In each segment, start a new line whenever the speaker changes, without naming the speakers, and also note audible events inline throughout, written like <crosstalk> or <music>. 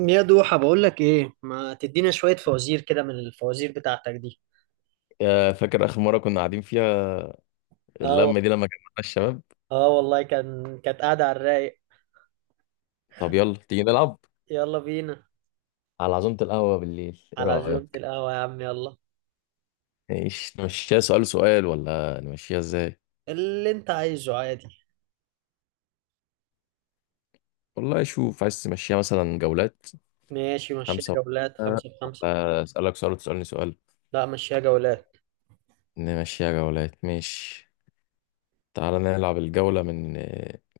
يا دوحة بقول لك ايه؟ ما تدينا شوية فوازير كده من الفوازير بتاعتك دي.
يا فاكر آخر مرة كنا قاعدين فيها،
اه.
اللمة دي لما جمعنا الشباب.
اه والله كانت قاعدة على الرايق.
طب يلا تيجي نلعب
يلا بينا.
على عزومة القهوة بالليل، ايه
على عزومة
رأيك؟
القهوة يا عم يلا.
ايش نمشيها سؤال سؤال ولا نمشيها ازاي؟
اللي انت عايزه عادي.
والله شوف، عايز تمشيها مثلا جولات
ماشي مشيها
خمسة،
جولات خمسة بخمسة.
ولا أسألك سؤال وتسألني سؤال؟
لا مشيها جولات.
نمشيها جولات، ماشي. تعالى نلعب الجولة من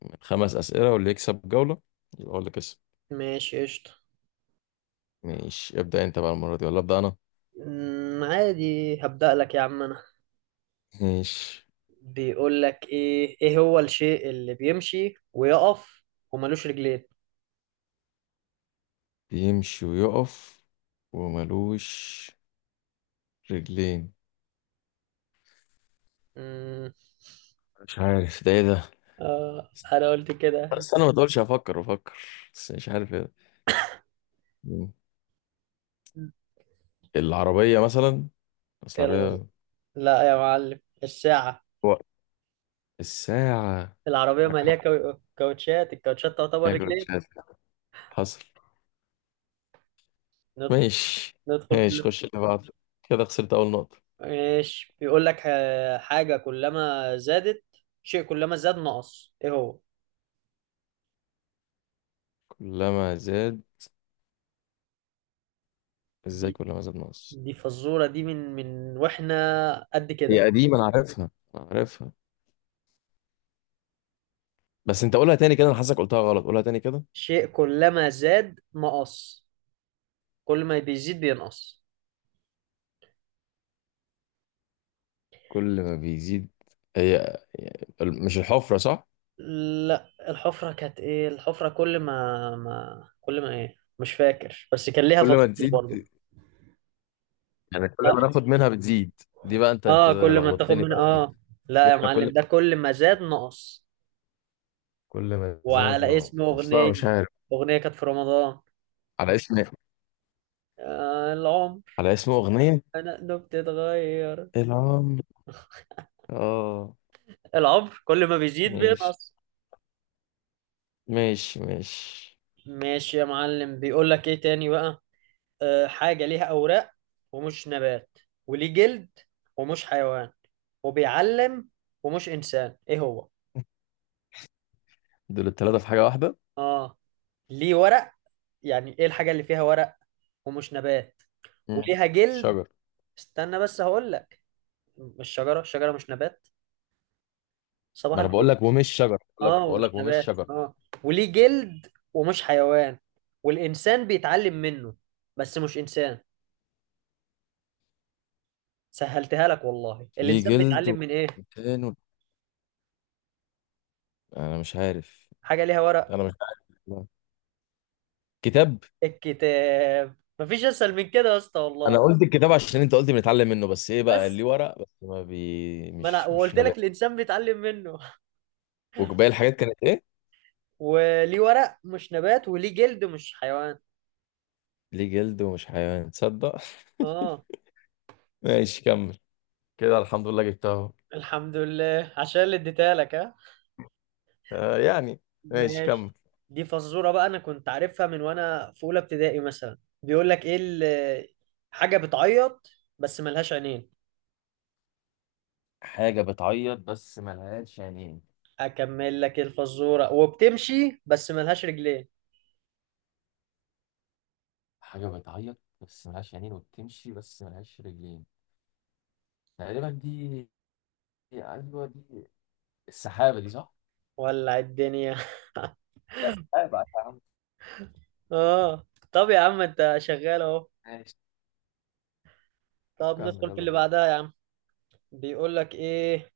من خمس أسئلة، واللي يكسب جولة يبقى هو اللي كسب.
ماشي قشطة.
ماشي، ابدأ انت بقى المرة دي ولا أبدأ أنا؟
عادي هبدأ لك يا عم انا.
ماشي.
بيقول لك ايه، ايه هو الشيء اللي بيمشي ويقف وملوش رجلين؟
بيمشي ويقف وملوش رجلين.
أمم.
مش عارف ده، ايه ده؟
اه انا قلت كده.
بس انا ما تقولش، افكر افكر، بس مش عارف ايه ده. مم. العربية مثلا، بس
يلا.
العربية.
لا يا معلم الساعة.
وقت. الساعة.
العربية
معاك
مالية
حق.
كاو- كاوتشات الكاوتشات تعتبر
تاكل،
رجلين.
مش عارف. حصل.
ندخل
ماشي
ندخل في
ماشي،
اللف.
خش اللي بعده. كده خسرت أول نقطة.
ماشي. بيقول لك حاجة كلما زادت، شيء كلما زاد نقص، ايه هو؟
كلما زاد، ازاي
دي
كلما زاد ناقص؟
دي فزورة دي من واحنا قد كده.
هي قديمة، أنا عارفها أنا عارفها، بس أنت قولها تاني كده. أنا حاسسك قلتها غلط، قولها تاني كده.
شيء كلما زاد نقص، كل ما بيزيد بينقص.
كل ما بيزيد، هي هي مش الحفرة صح؟
لا الحفرة كانت ايه؟ الحفرة كل ما ايه، مش فاكر، بس كان ليها
كل
فزورة
ما تزيد،
برضه.
يعني كل ما ناخد منها بتزيد. دي بقى انت
اه كل ما تاخد
لخبطتني
منها
بقى دي.
اه.
دي
لا يا
احنا كل
معلم، ده كل ما زاد نقص.
كل ما زاد
وعلى اسم
نقص، لا
اغنيه،
مش عارف.
اغنيه كانت في رمضان.
على اسم
العمر.
على اسم اغنيه.
انه بتتغير.
العمر. اه.
العمر كل ما بيزيد
ماشي
بينقص.
ماشي ماشي.
ماشي يا معلم. بيقول لك ايه تاني بقى؟ حاجه ليها اوراق ومش نبات، وليه جلد ومش حيوان، وبيعلم ومش انسان، ايه هو؟
دول التلاته في حاجه واحده.
اه ليه ورق، يعني ايه الحاجه اللي فيها ورق ومش نبات
مم.
وليها جلد؟
شجر.
استنى بس هقول لك. مش شجره، الشجره مش نبات. صباح
ما انا بقول
الفل.
لك ومش شجر، بقول لك
اه
بقول
ومش
لك ومش
نبات
شجر.
اه. وليه جلد ومش حيوان، والانسان بيتعلم منه، بس مش انسان. سهلتها لك والله،
ليه
الانسان
جلد
بيتعلم من ايه؟
ومكان. انا مش عارف
حاجه ليها ورق.
انا مش عارف. لا. كتاب.
الكتاب، مفيش اسهل من كده يا اسطى والله.
انا قلت الكتاب عشان انت قلت بنتعلم منه، بس ايه بقى اللي
بس
ورق بس ما بي
ما انا
مش
وقلت لك
نبات؟
الانسان بيتعلم منه،
وباقي الحاجات كانت ايه؟
وليه ورق مش نبات، وليه جلد مش حيوان.
ليه جلد ومش حيوان، تصدق؟ <laughs>
اه.
ماشي كمل. كده الحمد لله جبتها اهو.
الحمد لله عشان اللي اديتها لك ها.
آه يعني. ماشي كمل.
ماشي. دي فزورة بقى، أنا كنت عارفها من وأنا في أولى ابتدائي مثلا. بيقول لك إيه حاجة بتعيط بس ملهاش عينين.
حاجة بتعيط بس ملهاش عينين.
أكمل لك الفزورة، وبتمشي بس ملهاش رجلين.
حاجة بتعيط بس ملهاش عينين، وبتمشي بس ملهاش رجلين. تقريبا دي، أيوة دي، السحابة دي صح؟
ولع الدنيا. <laughs>
لا السحابة يا عم.
آه. طب يا عم أنت شغال أهو.
ماشي. طب
طب
كمل
ندخل في
يلا
اللي
بينا.
بعدها يا عم. بيقول لك إيه؟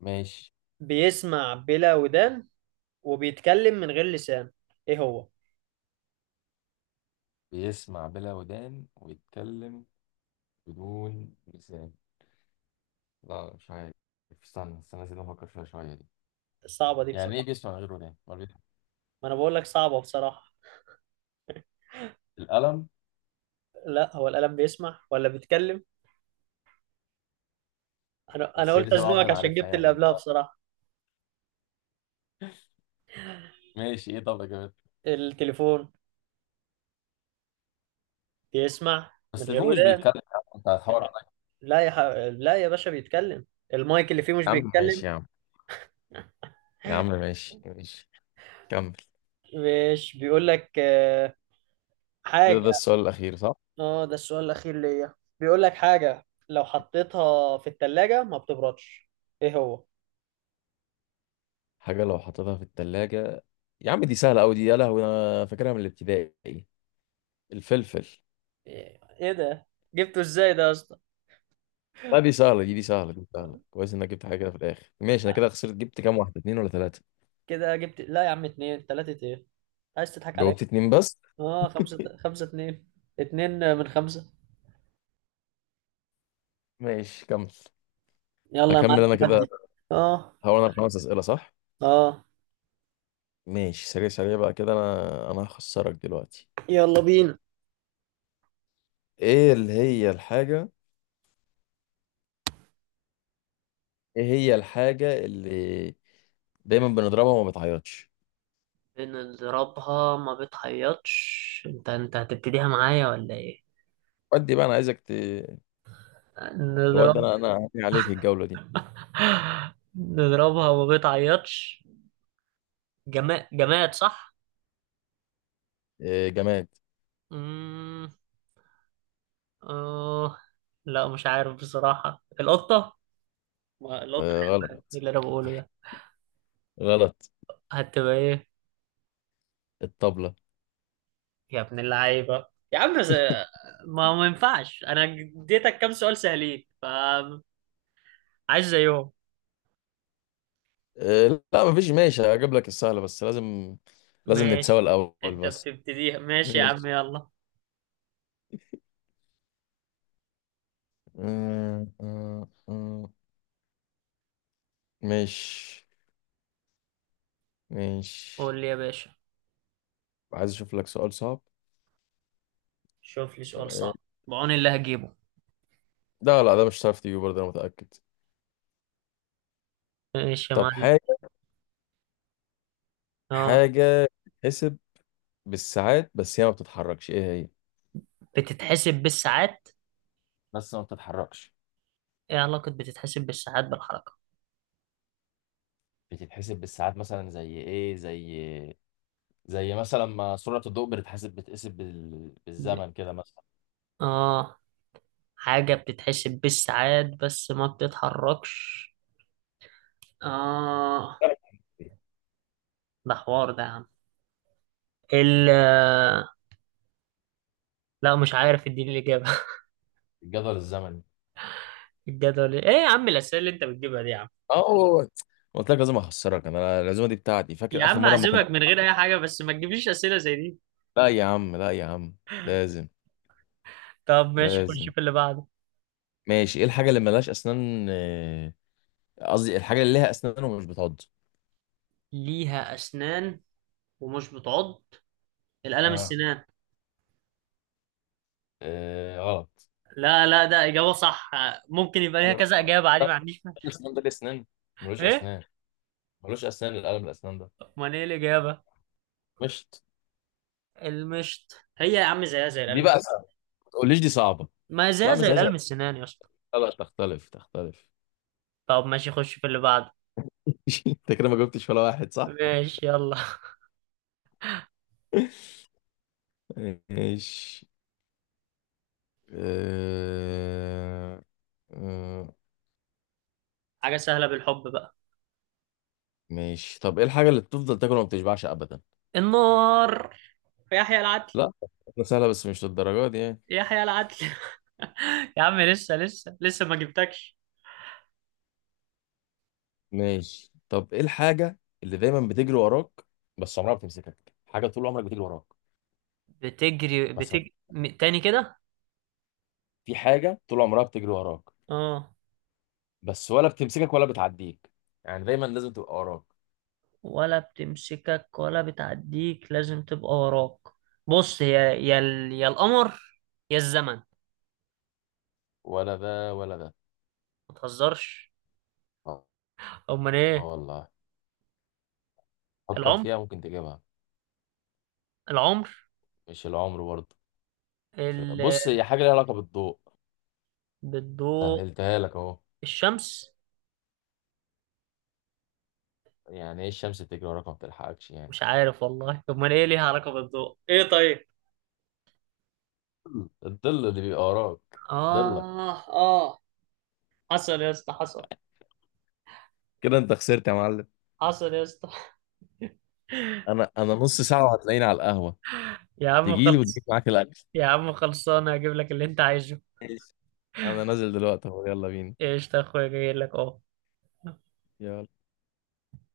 ماشي.
بيسمع بلا ودان، وبيتكلم من غير لسان، إيه هو؟
بيسمع بلا ودان ويتكلم بدون لسان. لا مش عارف. استنى استنى، لازم أفكر فيها شوية دي.
صعبة دي
يعني إيه
بصراحة.
بيسمع من غير ودان؟ ما بي-
ما أنا بقول لك صعبة بصراحة.
القلم.
لا هو القلم بيسمع ولا بيتكلم؟ انا
بس هي دي
قلت
شبه واحدة
ازنقك
أنا
عشان
عارفها،
جبت اللي
يعني اللي
قبلها
هو.
بصراحه.
ماشي، إيه طب يا جماعة؟
التليفون بيسمع
بس
من غير
التليفون مش
ودان.
بيتكلم يا عم، أنت هتحاور عليا.
لا يا ح... لا يا باشا بيتكلم، المايك اللي فيه مش
يا عم
بيتكلم؟
ماشي يا عم. يا عم ماشي ماشي. كمل.
مش بيقول لك
كده
حاجه.
ده السؤال الأخير صح؟
اه ده السؤال الاخير ليا. بيقول لك حاجه لو حطيتها في التلاجة ما بتبردش، ايه هو؟
حاجة لو حطيتها في التلاجة. يا عم دي سهلة أوي دي، يا لهوي أنا فاكرها من الابتدائي. الفلفل.
إيه ده، جبته ازاي ده يا اسطى؟
لا دي سهلة، دي سهلة، دي سهلة. كويس إنك جبت حاجة كده في الآخر. ماشي أنا كده خسرت، جبت كام واحدة، اتنين ولا تلاتة؟
كده جبت، لا يا عم، اتنين تلاتة ايه، عايز تضحك عليا؟
جاوبت اتنين بس.
اه خمسة، خمسة اتنين، اتنين من خمسة.
ماشي كمل.
يلا يا
هكمل أنا
معلم
كده.
ودي. اه
هو أنا الخمس أسئلة صح؟
اه.
ماشي سريع سريع بقى كده، أنا هخسرك دلوقتي.
يلا بينا.
ايه اللي هي الحاجة، ايه هي الحاجة اللي دايما بنضربها وما بتعيطش؟
بنضربها ما بتعيطش، انت هتبتديها معايا ولا ايه؟
ودي بقى انا عايزك تودي
نضرب.
انا هعمل عليك الجولة دي.
<laughs> نضربها ما بتعيطش. جماد، جماد صح.
إيه جماد.
امم اه. لا مش عارف بصراحة، القطة، ما القطة
إيه
حيوان. ايه
غلط.
اللي انا بقوله ده.
غلط.
هتبقى ايه؟
الطبلة.
يا ابن اللعيبة يا عم، ما ينفعش، انا اديتك كام سؤال سهلين فعايز زيهم.
إيه لا مفيش، ماشي هجيب لك السهلة، بس لازم، لازم نتساوى
ماشي.
الأول
انت
بس.
بتبتديها، ماشي يا عم
ماشي.
يلا.
آه، آه، آه. ماشي ماشي.
قول لي يا باشا.
عايز اشوف لك سؤال صعب.
شوف لي سؤال
سؤال.
صعب. بعون اللي هجيبه.
لا لا، ده مش هتعرف تجيبه برضه، انا متأكد.
ماشي يا
طب
معلم.
حاجة،
اه.
حاجة تتحسب بالساعات بس هي ما بتتحركش، ايه هي؟
بتتحسب بالساعات،
بس ما بتتحركش.
ايه علاقة بتتحسب بالساعات بالحركة؟
بتتحسب بالساعات، مثلا زي ايه؟ زي، زي مثلا ما سرعة الضوء بتتحسب
ب...
بالزمن كده مثلا.
اه، حاجة بتتحسب بالساعات بس ما بتتحركش، اه، ده حوار ده يا عم. ال آه، لا مش عارف، اديني الإجابة.
الجدول الزمني.
<laughs> الجدول، إيه يا عم الأسئلة اللي انت بتجيبها دي يا عم.
اه. قلت لك لازم اخسرك، انا العزومه دي بتاعتي،
يا
فاكر اخر
عم
مره ما كنا.
هعزمك من غير أي حاجة، بس ما تجيبليش أسئلة زي دي.
لا يا عم لا يا عم. لازم.
طب ماشي، خش
لازم.
في اللي بعده.
ماشي، ايه الحاجه اللي ملهاش اسنان، قصدي الحاجه اللي ليها اسنان ومش بتعض؟
ليها أسنان ومش بتعض، القلم
اه.
السنان.
آه، غلط.
لا لا، ده إجابة صح، ممكن يبقى ليها
يا
كذا إجابة عادي، ما
بقى.
عنديش.
الاسنان ده ليه اسنان؟ ملوش
إيه؟
اسنان. ملوش اسنان، القلم الاسنان ده.
أمال إيه الإجابة؟
مشت.
المشط، هي يا عم زيها زي
دي بقى
الألمس.
صعبة. ما تقوليش دي صعبه.
ما هي زيها
لا مش
زي
زي.
الألمس، سنان يا اسطى.
لا لا، تختلف تختلف.
طب ماشي، خش في اللي بعده.
<laughs> انت كده ما جبتش ولا واحد صح.
ماشي يلا.
ماشي. آه، آه،
<laughs> حاجة سهلة بالحب بقى.
ماشي، طب ايه الحاجه اللي بتفضل تاكل وما بتشبعش ابدا؟
النار. يحيى العدل.
لا ده سهله بس مش للدرجه دي يعني.
يحيى العدل. <laughs> يا عم لسه لسه لسه ما جبتكش.
ماشي طب ايه الحاجه اللي دايما بتجري وراك بس عمرها ما بتمسكك؟ حاجه طول عمرك بتجري وراك.
بتجري
بس ما-
بتجري تاني كده.
في حاجه طول عمرها بتجري وراك،
اه.
بس ولا بتمسكك ولا بتعديك، يعني دايما لازم تبقى وراك.
ولا بتمسكك ولا بتعديك، لازم تبقى وراك. بص هي يا يا القمر، يا الزمن.
ولا ده ولا ده.
ما تهزرش.
اه.
امال
آه
ايه؟
والله، فكر
العمر،
فيها ممكن تجيبها.
العمر.
مش العمر برضه.
ال...
بص، هي حاجة ليها علاقة بالضوء،
بالضوء؟
سهلتها لك اهو.
الشمس.
يعني ايه الشمس بتجري وراك ما بتلحقكش يعني؟
مش عارف والله، امال ايه، ليها علاقة بالضوء ايه طيب.
الظل اللي بيبقى وراك. ضلك.
اه اه. حصل يا اسطى حصل.
كده انت خسرت يا معلم.
حصل يا اسطى. <laughs>
انا نص ساعة وهتلاقيني على القهوة،
يا عم
تجيلي وتجيب
خلص.
معاك الاكل.
يا عم خلصانه، هجيب لك اللي انت عايزه.
ماشي. انا نازل دلوقتي اهو، يلا بينا.
ايش يا اخويا، جاي لك اهو.
يلا.